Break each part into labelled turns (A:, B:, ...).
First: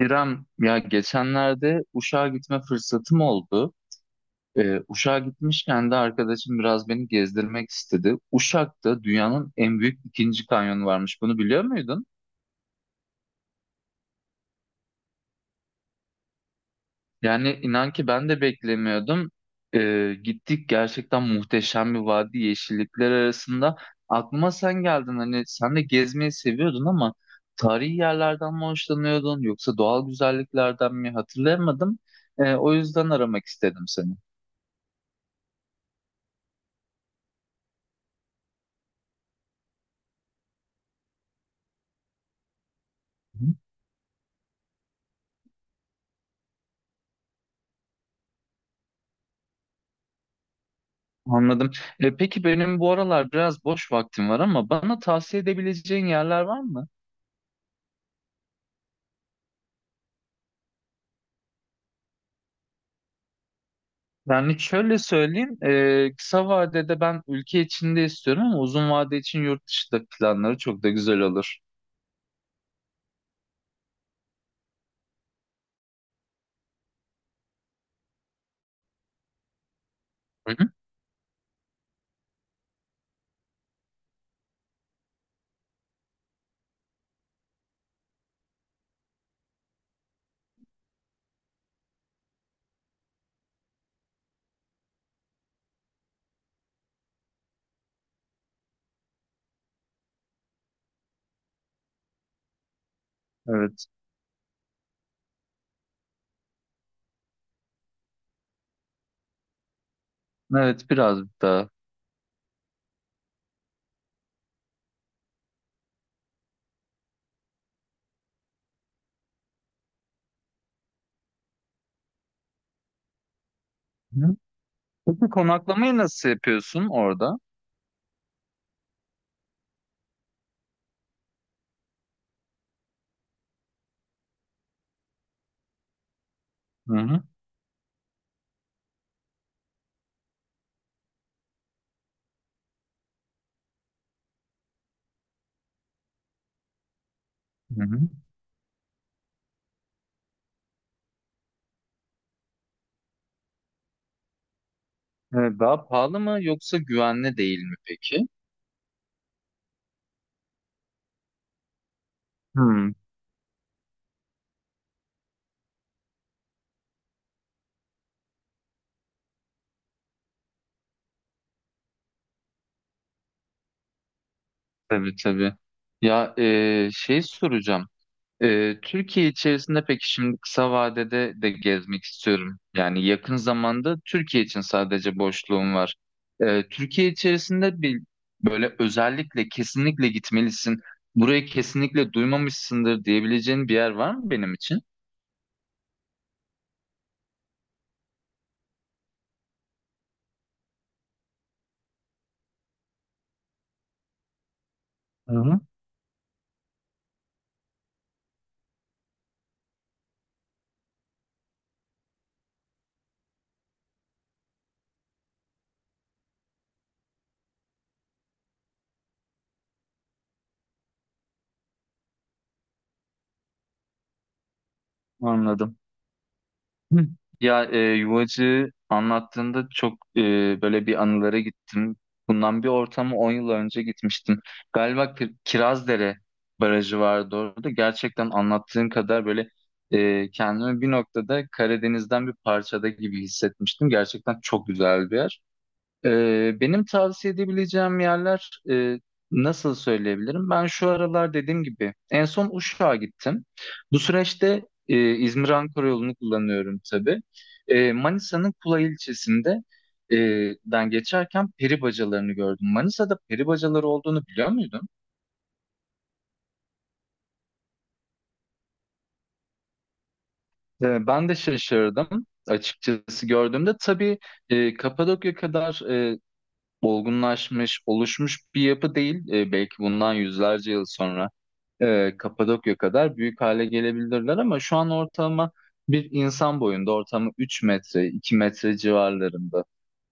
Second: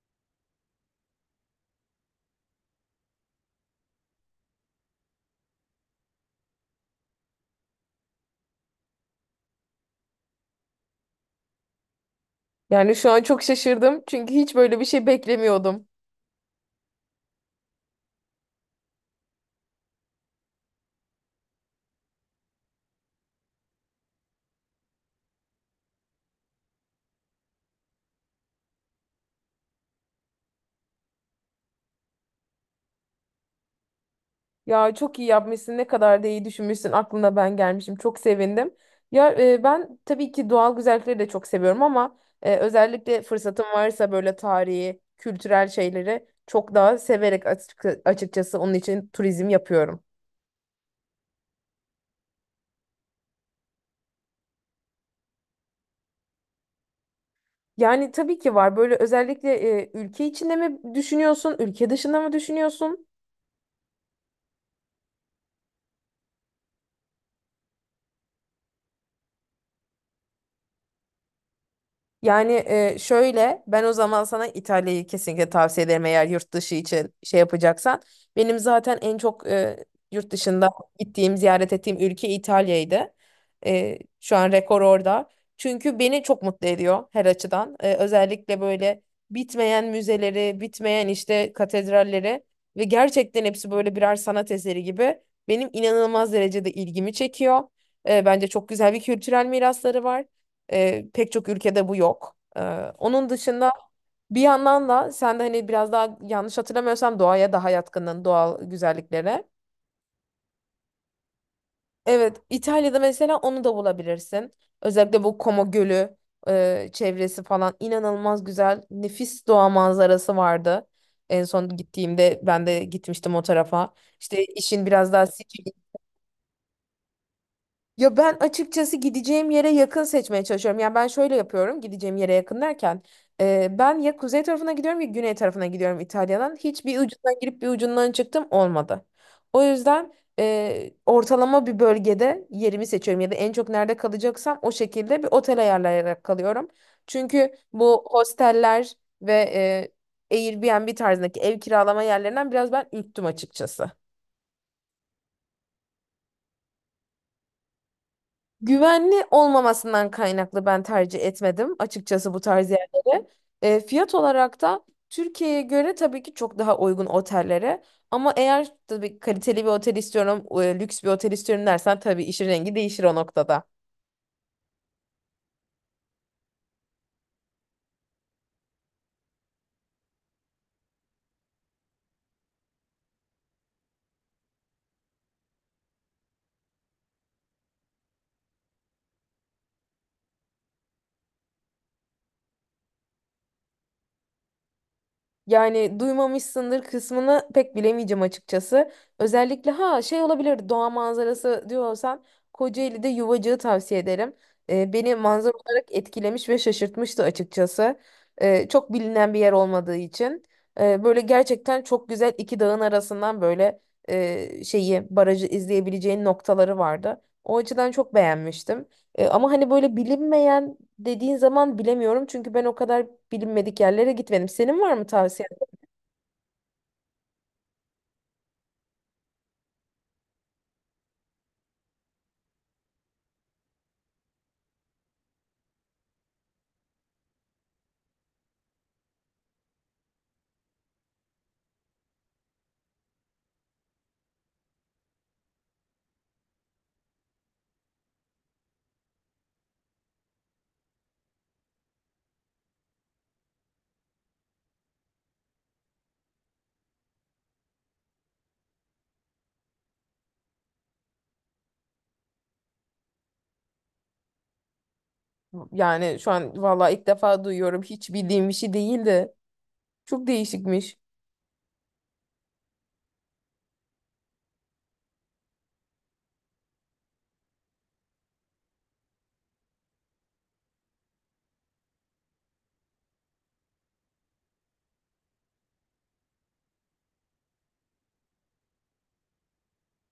A: İrem, ya geçenlerde Uşak'a gitme fırsatım oldu. Uşak'a gitmişken de arkadaşım biraz beni gezdirmek istedi. Uşak'ta dünyanın en büyük ikinci kanyonu varmış. Bunu biliyor muydun?
B: Yani şu an çok şaşırdım çünkü hiç böyle bir şey beklemiyordum.
A: Yani inan ki ben de beklemiyordum. Gittik gerçekten muhteşem bir vadi yeşillikler arasında. Aklıma sen geldin hani sen de gezmeyi seviyordun ama tarihi yerlerden mi hoşlanıyordun yoksa doğal güzelliklerden mi hatırlayamadım. O yüzden aramak istedim seni.
B: Ya çok iyi yapmışsın, ne kadar da iyi düşünmüşsün. Aklına ben gelmişim. Çok sevindim. Ya ben tabii ki doğal güzellikleri de çok seviyorum ama özellikle fırsatım varsa böyle tarihi, kültürel şeyleri çok daha severek açıkçası onun için turizm yapıyorum.
A: Anladım. Peki benim bu aralar biraz boş vaktim var ama bana tavsiye edebileceğin yerler var mı?
B: Yani tabii ki var. Böyle özellikle ülke içinde mi düşünüyorsun, ülke dışında mı düşünüyorsun?
A: Yani şöyle söyleyeyim, kısa vadede ben ülke içinde istiyorum ama uzun vade için yurt dışında planları çok da güzel olur.
B: Yani şöyle ben o zaman sana İtalya'yı kesinlikle tavsiye ederim eğer yurt dışı için şey yapacaksan. Benim zaten en çok yurt
A: Hı
B: dışında
A: hı.
B: gittiğim, ziyaret ettiğim ülke İtalya'ydı. Şu an rekor orada. Çünkü beni çok mutlu ediyor her açıdan. Özellikle böyle bitmeyen müzeleri, bitmeyen işte katedralleri ve gerçekten hepsi böyle birer sanat eseri gibi benim inanılmaz derecede ilgimi çekiyor. Bence çok güzel bir kültürel mirasları var. Pek çok ülkede bu yok. Onun dışında
A: Evet,
B: bir yandan da sen de hani biraz daha yanlış hatırlamıyorsam doğaya daha yatkının doğal güzelliklere.
A: evet biraz daha.
B: Evet, İtalya'da mesela onu da bulabilirsin. Özellikle bu Como Gölü çevresi falan inanılmaz güzel, nefis doğa manzarası vardı. En son gittiğimde ben de gitmiştim o tarafa.
A: Hı hı.
B: İşte işin biraz daha.
A: Peki konaklamayı nasıl yapıyorsun orada?
B: Ya ben açıkçası gideceğim yere yakın seçmeye çalışıyorum. Yani ben şöyle yapıyorum, gideceğim yere yakın derken ben ya kuzey tarafına gidiyorum ya güney tarafına gidiyorum İtalya'dan.
A: Hı
B: Hiçbir
A: hı.
B: ucundan girip bir ucundan çıktım olmadı. O yüzden ortalama bir bölgede yerimi seçiyorum. Ya da en çok nerede kalacaksam o şekilde bir otel ayarlayarak kalıyorum. Çünkü
A: Hı hı.
B: bu hosteller ve Airbnb tarzındaki ev kiralama yerlerinden biraz ben ürktüm açıkçası.
A: Evet, daha pahalı mı yoksa güvenli değil mi peki?
B: Güvenli olmamasından kaynaklı ben tercih etmedim açıkçası bu tarz
A: Hı.
B: yerleri. Fiyat olarak da Türkiye'ye göre tabii ki çok daha uygun otellere. Ama eğer tabii kaliteli bir otel istiyorum, lüks bir otel istiyorum dersen tabii işin rengi değişir o noktada.
A: Tabii tabii. Ya şey soracağım. Türkiye içerisinde peki şimdi kısa vadede de gezmek istiyorum. Yani yakın zamanda Türkiye için sadece boşluğum var. Türkiye içerisinde bir böyle özellikle kesinlikle gitmelisin. Burayı kesinlikle duymamışsındır diyebileceğin bir yer var mı benim için?
B: Yani duymamışsındır kısmını pek bilemeyeceğim açıkçası. Özellikle ha şey olabilir, doğa manzarası diyorsan Kocaeli'de Yuvacık'ı tavsiye ederim. Beni
A: Hı
B: manzara
A: hı,
B: olarak etkilemiş ve şaşırtmıştı açıkçası. Çok bilinen bir yer olmadığı için. Böyle gerçekten çok güzel iki dağın arasından böyle şeyi barajı izleyebileceğin noktaları vardı. O açıdan çok beğenmiştim. Ama hani böyle bilinmeyen dediğin zaman bilemiyorum. Çünkü ben o kadar bilinmedik yerlere gitmedim. Senin var mı tavsiyen?
A: anladım. Hı. Ya yuvacı anlattığında çok böyle bir anılara gittim. Bundan bir ortama 10 yıl önce gitmiştim. Galiba Kirazdere Barajı vardı orada. Gerçekten anlattığın kadar böyle kendimi bir noktada Karadeniz'den bir parçada gibi hissetmiştim. Gerçekten çok güzel bir yer. Benim tavsiye edebileceğim yerler nasıl söyleyebilirim? Ben şu aralar dediğim gibi en son Uşak'a gittim. Bu süreçte İzmir-Ankara yolunu kullanıyorum tabii. Manisa'nın Kula ilçesinde e, den geçerken peri bacalarını gördüm. Manisa'da peri bacaları olduğunu biliyor muydun?
B: Yani şu an valla ilk defa duyuyorum. Hiç bildiğim bir şey değildi. Çok değişikmiş.
A: Ben de şaşırdım açıkçası gördüğümde. Tabii Kapadokya kadar olgunlaşmış, oluşmuş bir yapı değil. E, belki bundan yüzlerce yıl sonra. Kapadokya kadar büyük hale gelebilirler ama şu an ortalama bir insan boyunda ortalama 3 metre 2 metre civarlarında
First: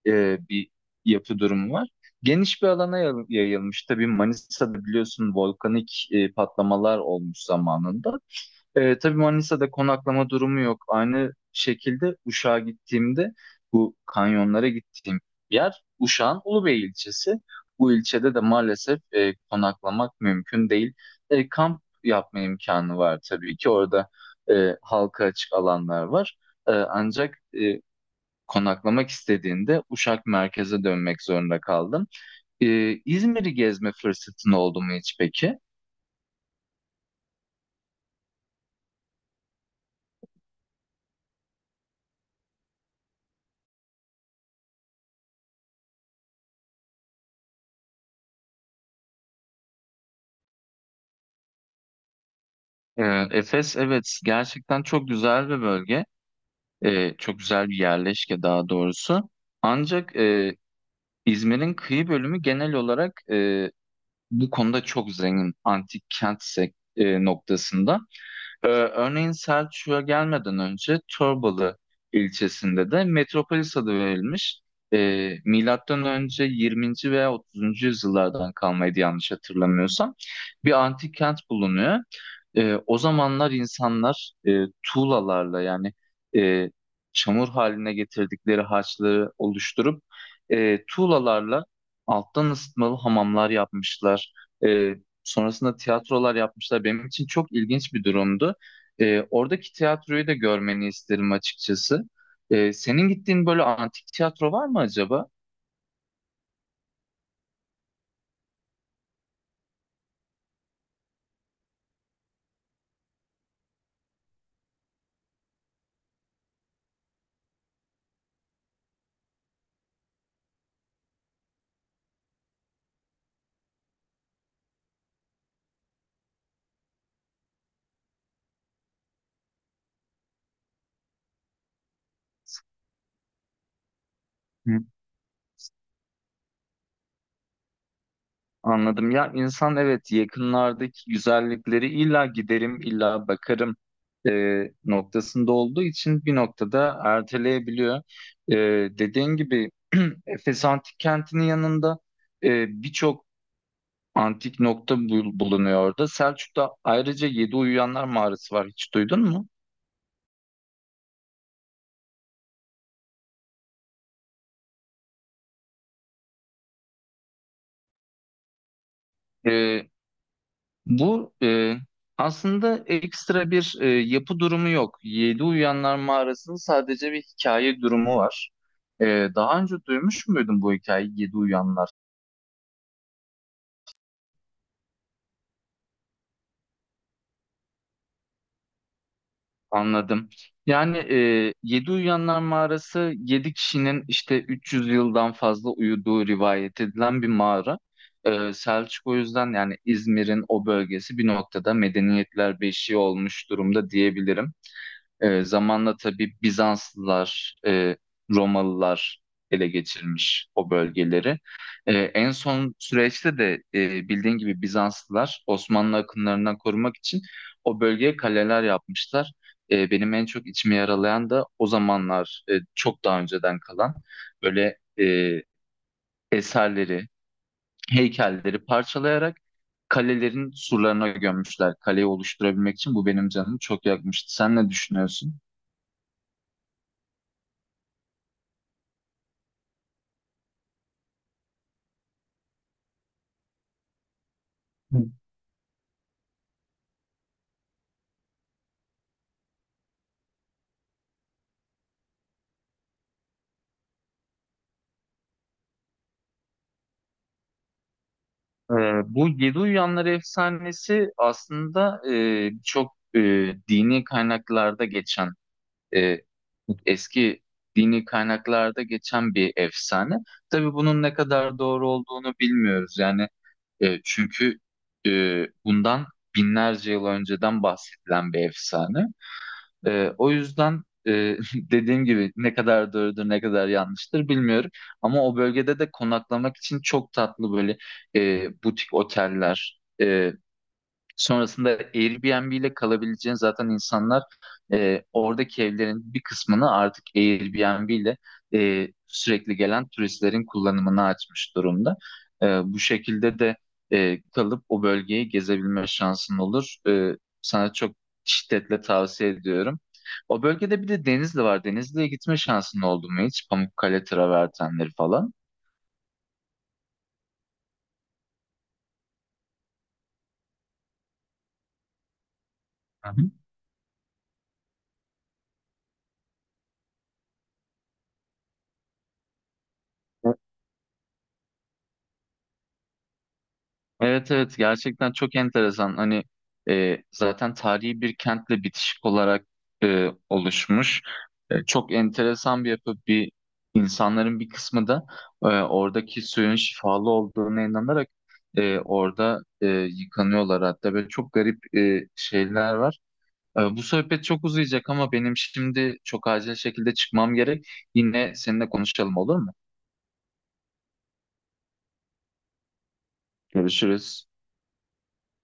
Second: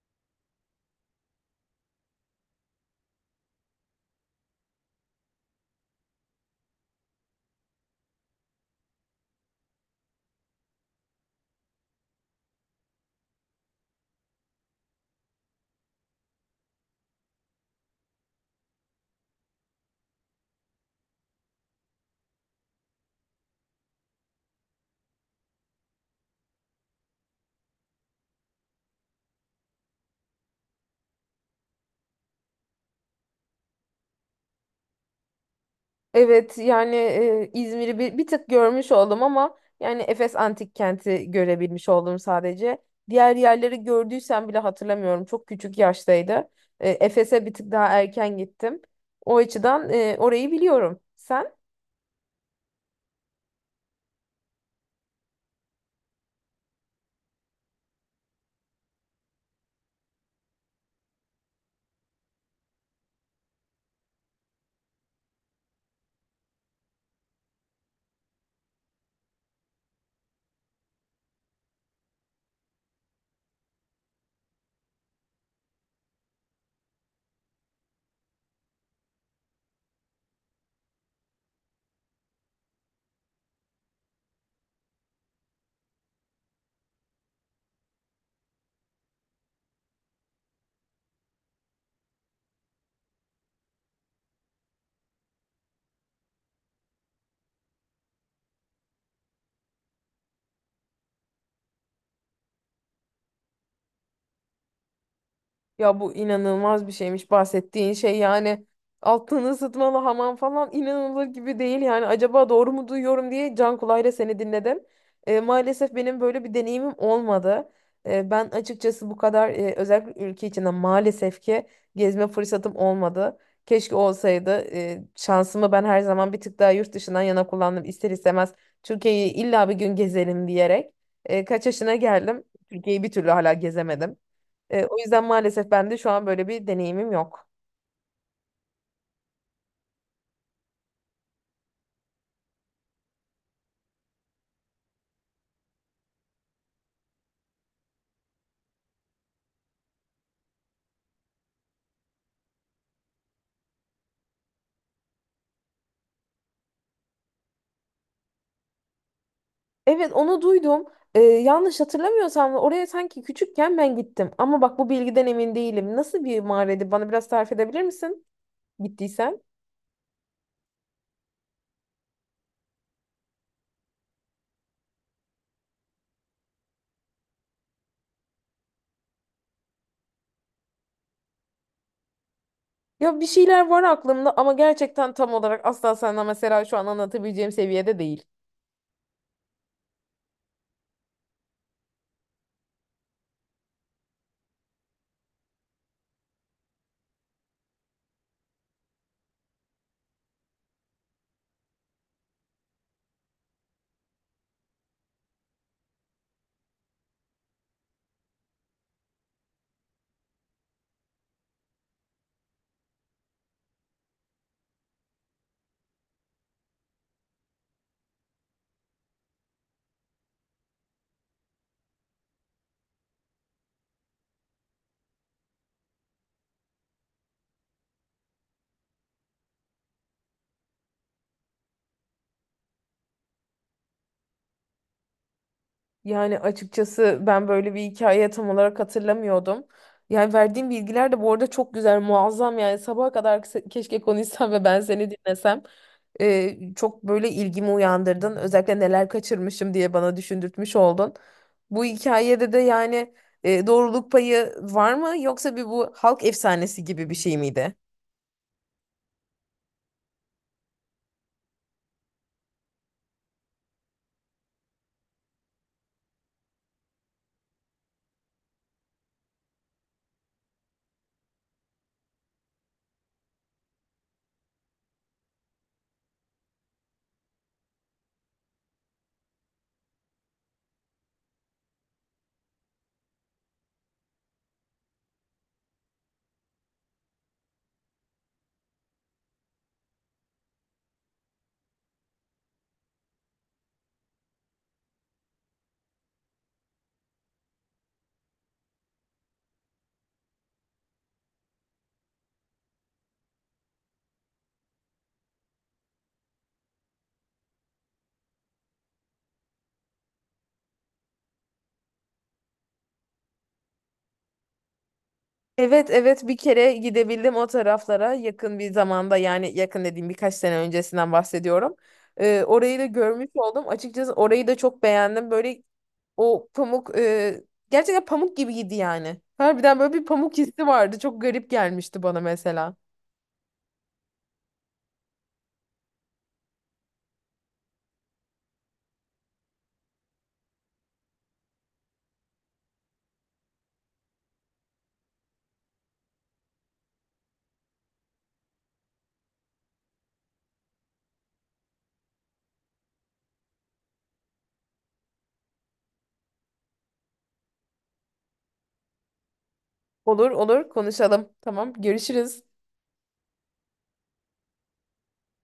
A: bir yapı durumu var. Geniş bir alana yayılmış. Tabii Manisa'da biliyorsun volkanik patlamalar olmuş zamanında. Tabii Manisa'da konaklama durumu yok. Aynı şekilde Uşak'a gittiğimde bu kanyonlara gittiğim yer Uşak'ın Ulubey ilçesi. Bu ilçede de maalesef konaklamak mümkün değil. Kamp yapma imkanı var tabii ki. Orada halka açık alanlar var. Ancak konaklamak istediğinde Uşak merkeze dönmek zorunda kaldım. E, İzmir'i gezme fırsatın oldu mu hiç peki?
B: Evet, yani İzmir'i bir tık görmüş oldum ama yani Efes Antik Kenti görebilmiş oldum sadece. Diğer yerleri gördüysem bile hatırlamıyorum. Çok küçük yaştaydı. Efes'e bir tık daha erken gittim. O açıdan orayı biliyorum. Sen?
A: Efes evet gerçekten çok güzel bir bölge. Çok güzel bir yerleşke daha doğrusu. Ancak İzmir'in kıyı bölümü genel olarak bu konuda çok zengin antik kent noktasında. Örneğin Selçuk'a gelmeden önce Torbalı ilçesinde de Metropolis adı verilmiş. Milattan önce 20. veya 30. yüzyıllardan kalmaydı yanlış hatırlamıyorsam. Bir antik kent bulunuyor. O zamanlar insanlar tuğlalarla yani e, çamur haline getirdikleri harçları oluşturup tuğlalarla alttan ısıtmalı hamamlar yapmışlar. E, Sonrasında tiyatrolar yapmışlar. Benim için çok ilginç bir durumdu. Oradaki tiyatroyu da görmeni isterim açıkçası. Senin gittiğin böyle antik tiyatro var mı acaba?
B: Ya bu inanılmaz bir şeymiş bahsettiğin şey, yani altını ısıtmalı hamam falan inanılır gibi değil yani, acaba doğru mu duyuyorum diye can kulağıyla seni dinledim. Maalesef benim böyle bir deneyimim olmadı. Ben açıkçası bu kadar özellikle ülke içinde maalesef ki gezme fırsatım olmadı. Keşke olsaydı. Şansımı ben her zaman bir tık daha yurt dışından yana kullandım ister istemez, Türkiye'yi illa bir gün gezelim diyerek. Kaç yaşına geldim, Türkiye'yi bir türlü hala gezemedim.
A: Hı.
B: O yüzden maalesef ben de şu an böyle bir deneyimim yok.
A: Anladım. Ya insan evet yakınlardaki güzellikleri illa giderim, illa bakarım noktasında olduğu için bir noktada erteleyebiliyor. E, Dediğin gibi Efes Antik Kenti'nin yanında birçok antik nokta bulunuyor orada. Selçuk'ta ayrıca Yedi Uyuyanlar Mağarası var. Hiç duydun mu?
B: Evet, onu duydum. Yanlış hatırlamıyorsam da oraya sanki küçükken ben gittim. Ama bak, bu bilgiden emin değilim. Nasıl bir mağaraydı? Bana biraz tarif edebilir misin? Gittiysen.
A: Bu aslında ekstra bir yapı durumu yok. Yedi Uyanlar Mağarası'nın sadece bir hikaye durumu var. Daha önce duymuş muydun bu hikayeyi Yedi Uyanlar?
B: Ya bir şeyler var aklımda ama gerçekten tam olarak asla sana mesela şu an anlatabileceğim seviyede değil.
A: Anladım. Yani Yedi Uyanlar Mağarası yedi kişinin işte 300 yıldan fazla uyuduğu rivayet edilen bir mağara. Selçuk o yüzden yani İzmir'in o bölgesi bir noktada medeniyetler beşiği olmuş durumda diyebilirim. Zamanla tabii Bizanslılar, Romalılar ele geçirmiş o bölgeleri. En son süreçte de bildiğin gibi Bizanslılar Osmanlı akınlarından korumak için o bölgeye kaleler yapmışlar. Benim en çok içimi yaralayan da o zamanlar çok daha önceden kalan böyle eserleri, heykelleri parçalayarak kalelerin surlarına gömmüşler. Kaleyi oluşturabilmek için bu benim canımı çok yakmıştı. Sen ne düşünüyorsun?
B: Yani açıkçası ben böyle bir hikaye tam olarak hatırlamıyordum. Yani verdiğim bilgiler de bu arada çok güzel, muazzam, yani sabaha kadar keşke konuşsam ve ben seni dinlesem. Çok böyle ilgimi uyandırdın. Özellikle neler kaçırmışım diye bana düşündürtmüş oldun. Bu hikayede de yani doğruluk payı var mı, yoksa bir bu halk efsanesi gibi bir şey miydi?
A: Bu Yedi Uyanlar efsanesi aslında dini kaynaklarda geçen e, eski dini kaynaklarda geçen bir efsane. Tabii bunun ne kadar doğru olduğunu bilmiyoruz. Yani çünkü bundan binlerce yıl önceden bahsedilen bir efsane. O yüzden dediğim gibi ne kadar doğrudur ne kadar yanlıştır bilmiyorum. Ama o bölgede de konaklamak için çok tatlı böyle butik oteller, sonrasında Airbnb ile kalabileceğin zaten insanlar oradaki evlerin bir kısmını artık Airbnb ile sürekli gelen turistlerin kullanımına açmış durumda. Bu şekilde de kalıp o bölgeyi gezebilme şansın olur. Sana çok şiddetle tavsiye ediyorum. O bölgede bir de Denizli var. Denizli'ye gitme şansın oldu mu hiç? Pamukkale travertenleri falan.
B: Evet, evet, bir kere gidebildim o taraflara yakın bir zamanda, yani yakın dediğim birkaç sene öncesinden bahsediyorum. Orayı da
A: Hı
B: görmüş
A: hı.
B: oldum. Açıkçası orayı da çok beğendim. Böyle o pamuk gerçekten pamuk gibiydi yani. Harbiden böyle bir pamuk hissi vardı. Çok garip gelmişti bana mesela.
A: Evet evet gerçekten çok enteresan. Hani zaten tarihi bir kentle bitişik olarak oluşmuş. Çok enteresan bir yapı. Bir insanların bir kısmı da oradaki suyun şifalı olduğuna inanarak orada yıkanıyorlar hatta böyle çok garip şeyler var. Bu sohbet çok uzayacak ama benim şimdi çok acil şekilde çıkmam gerek. Yine seninle konuşalım olur mu?
B: Olur olur konuşalım. Tamam, görüşürüz.
A: Görüşürüz.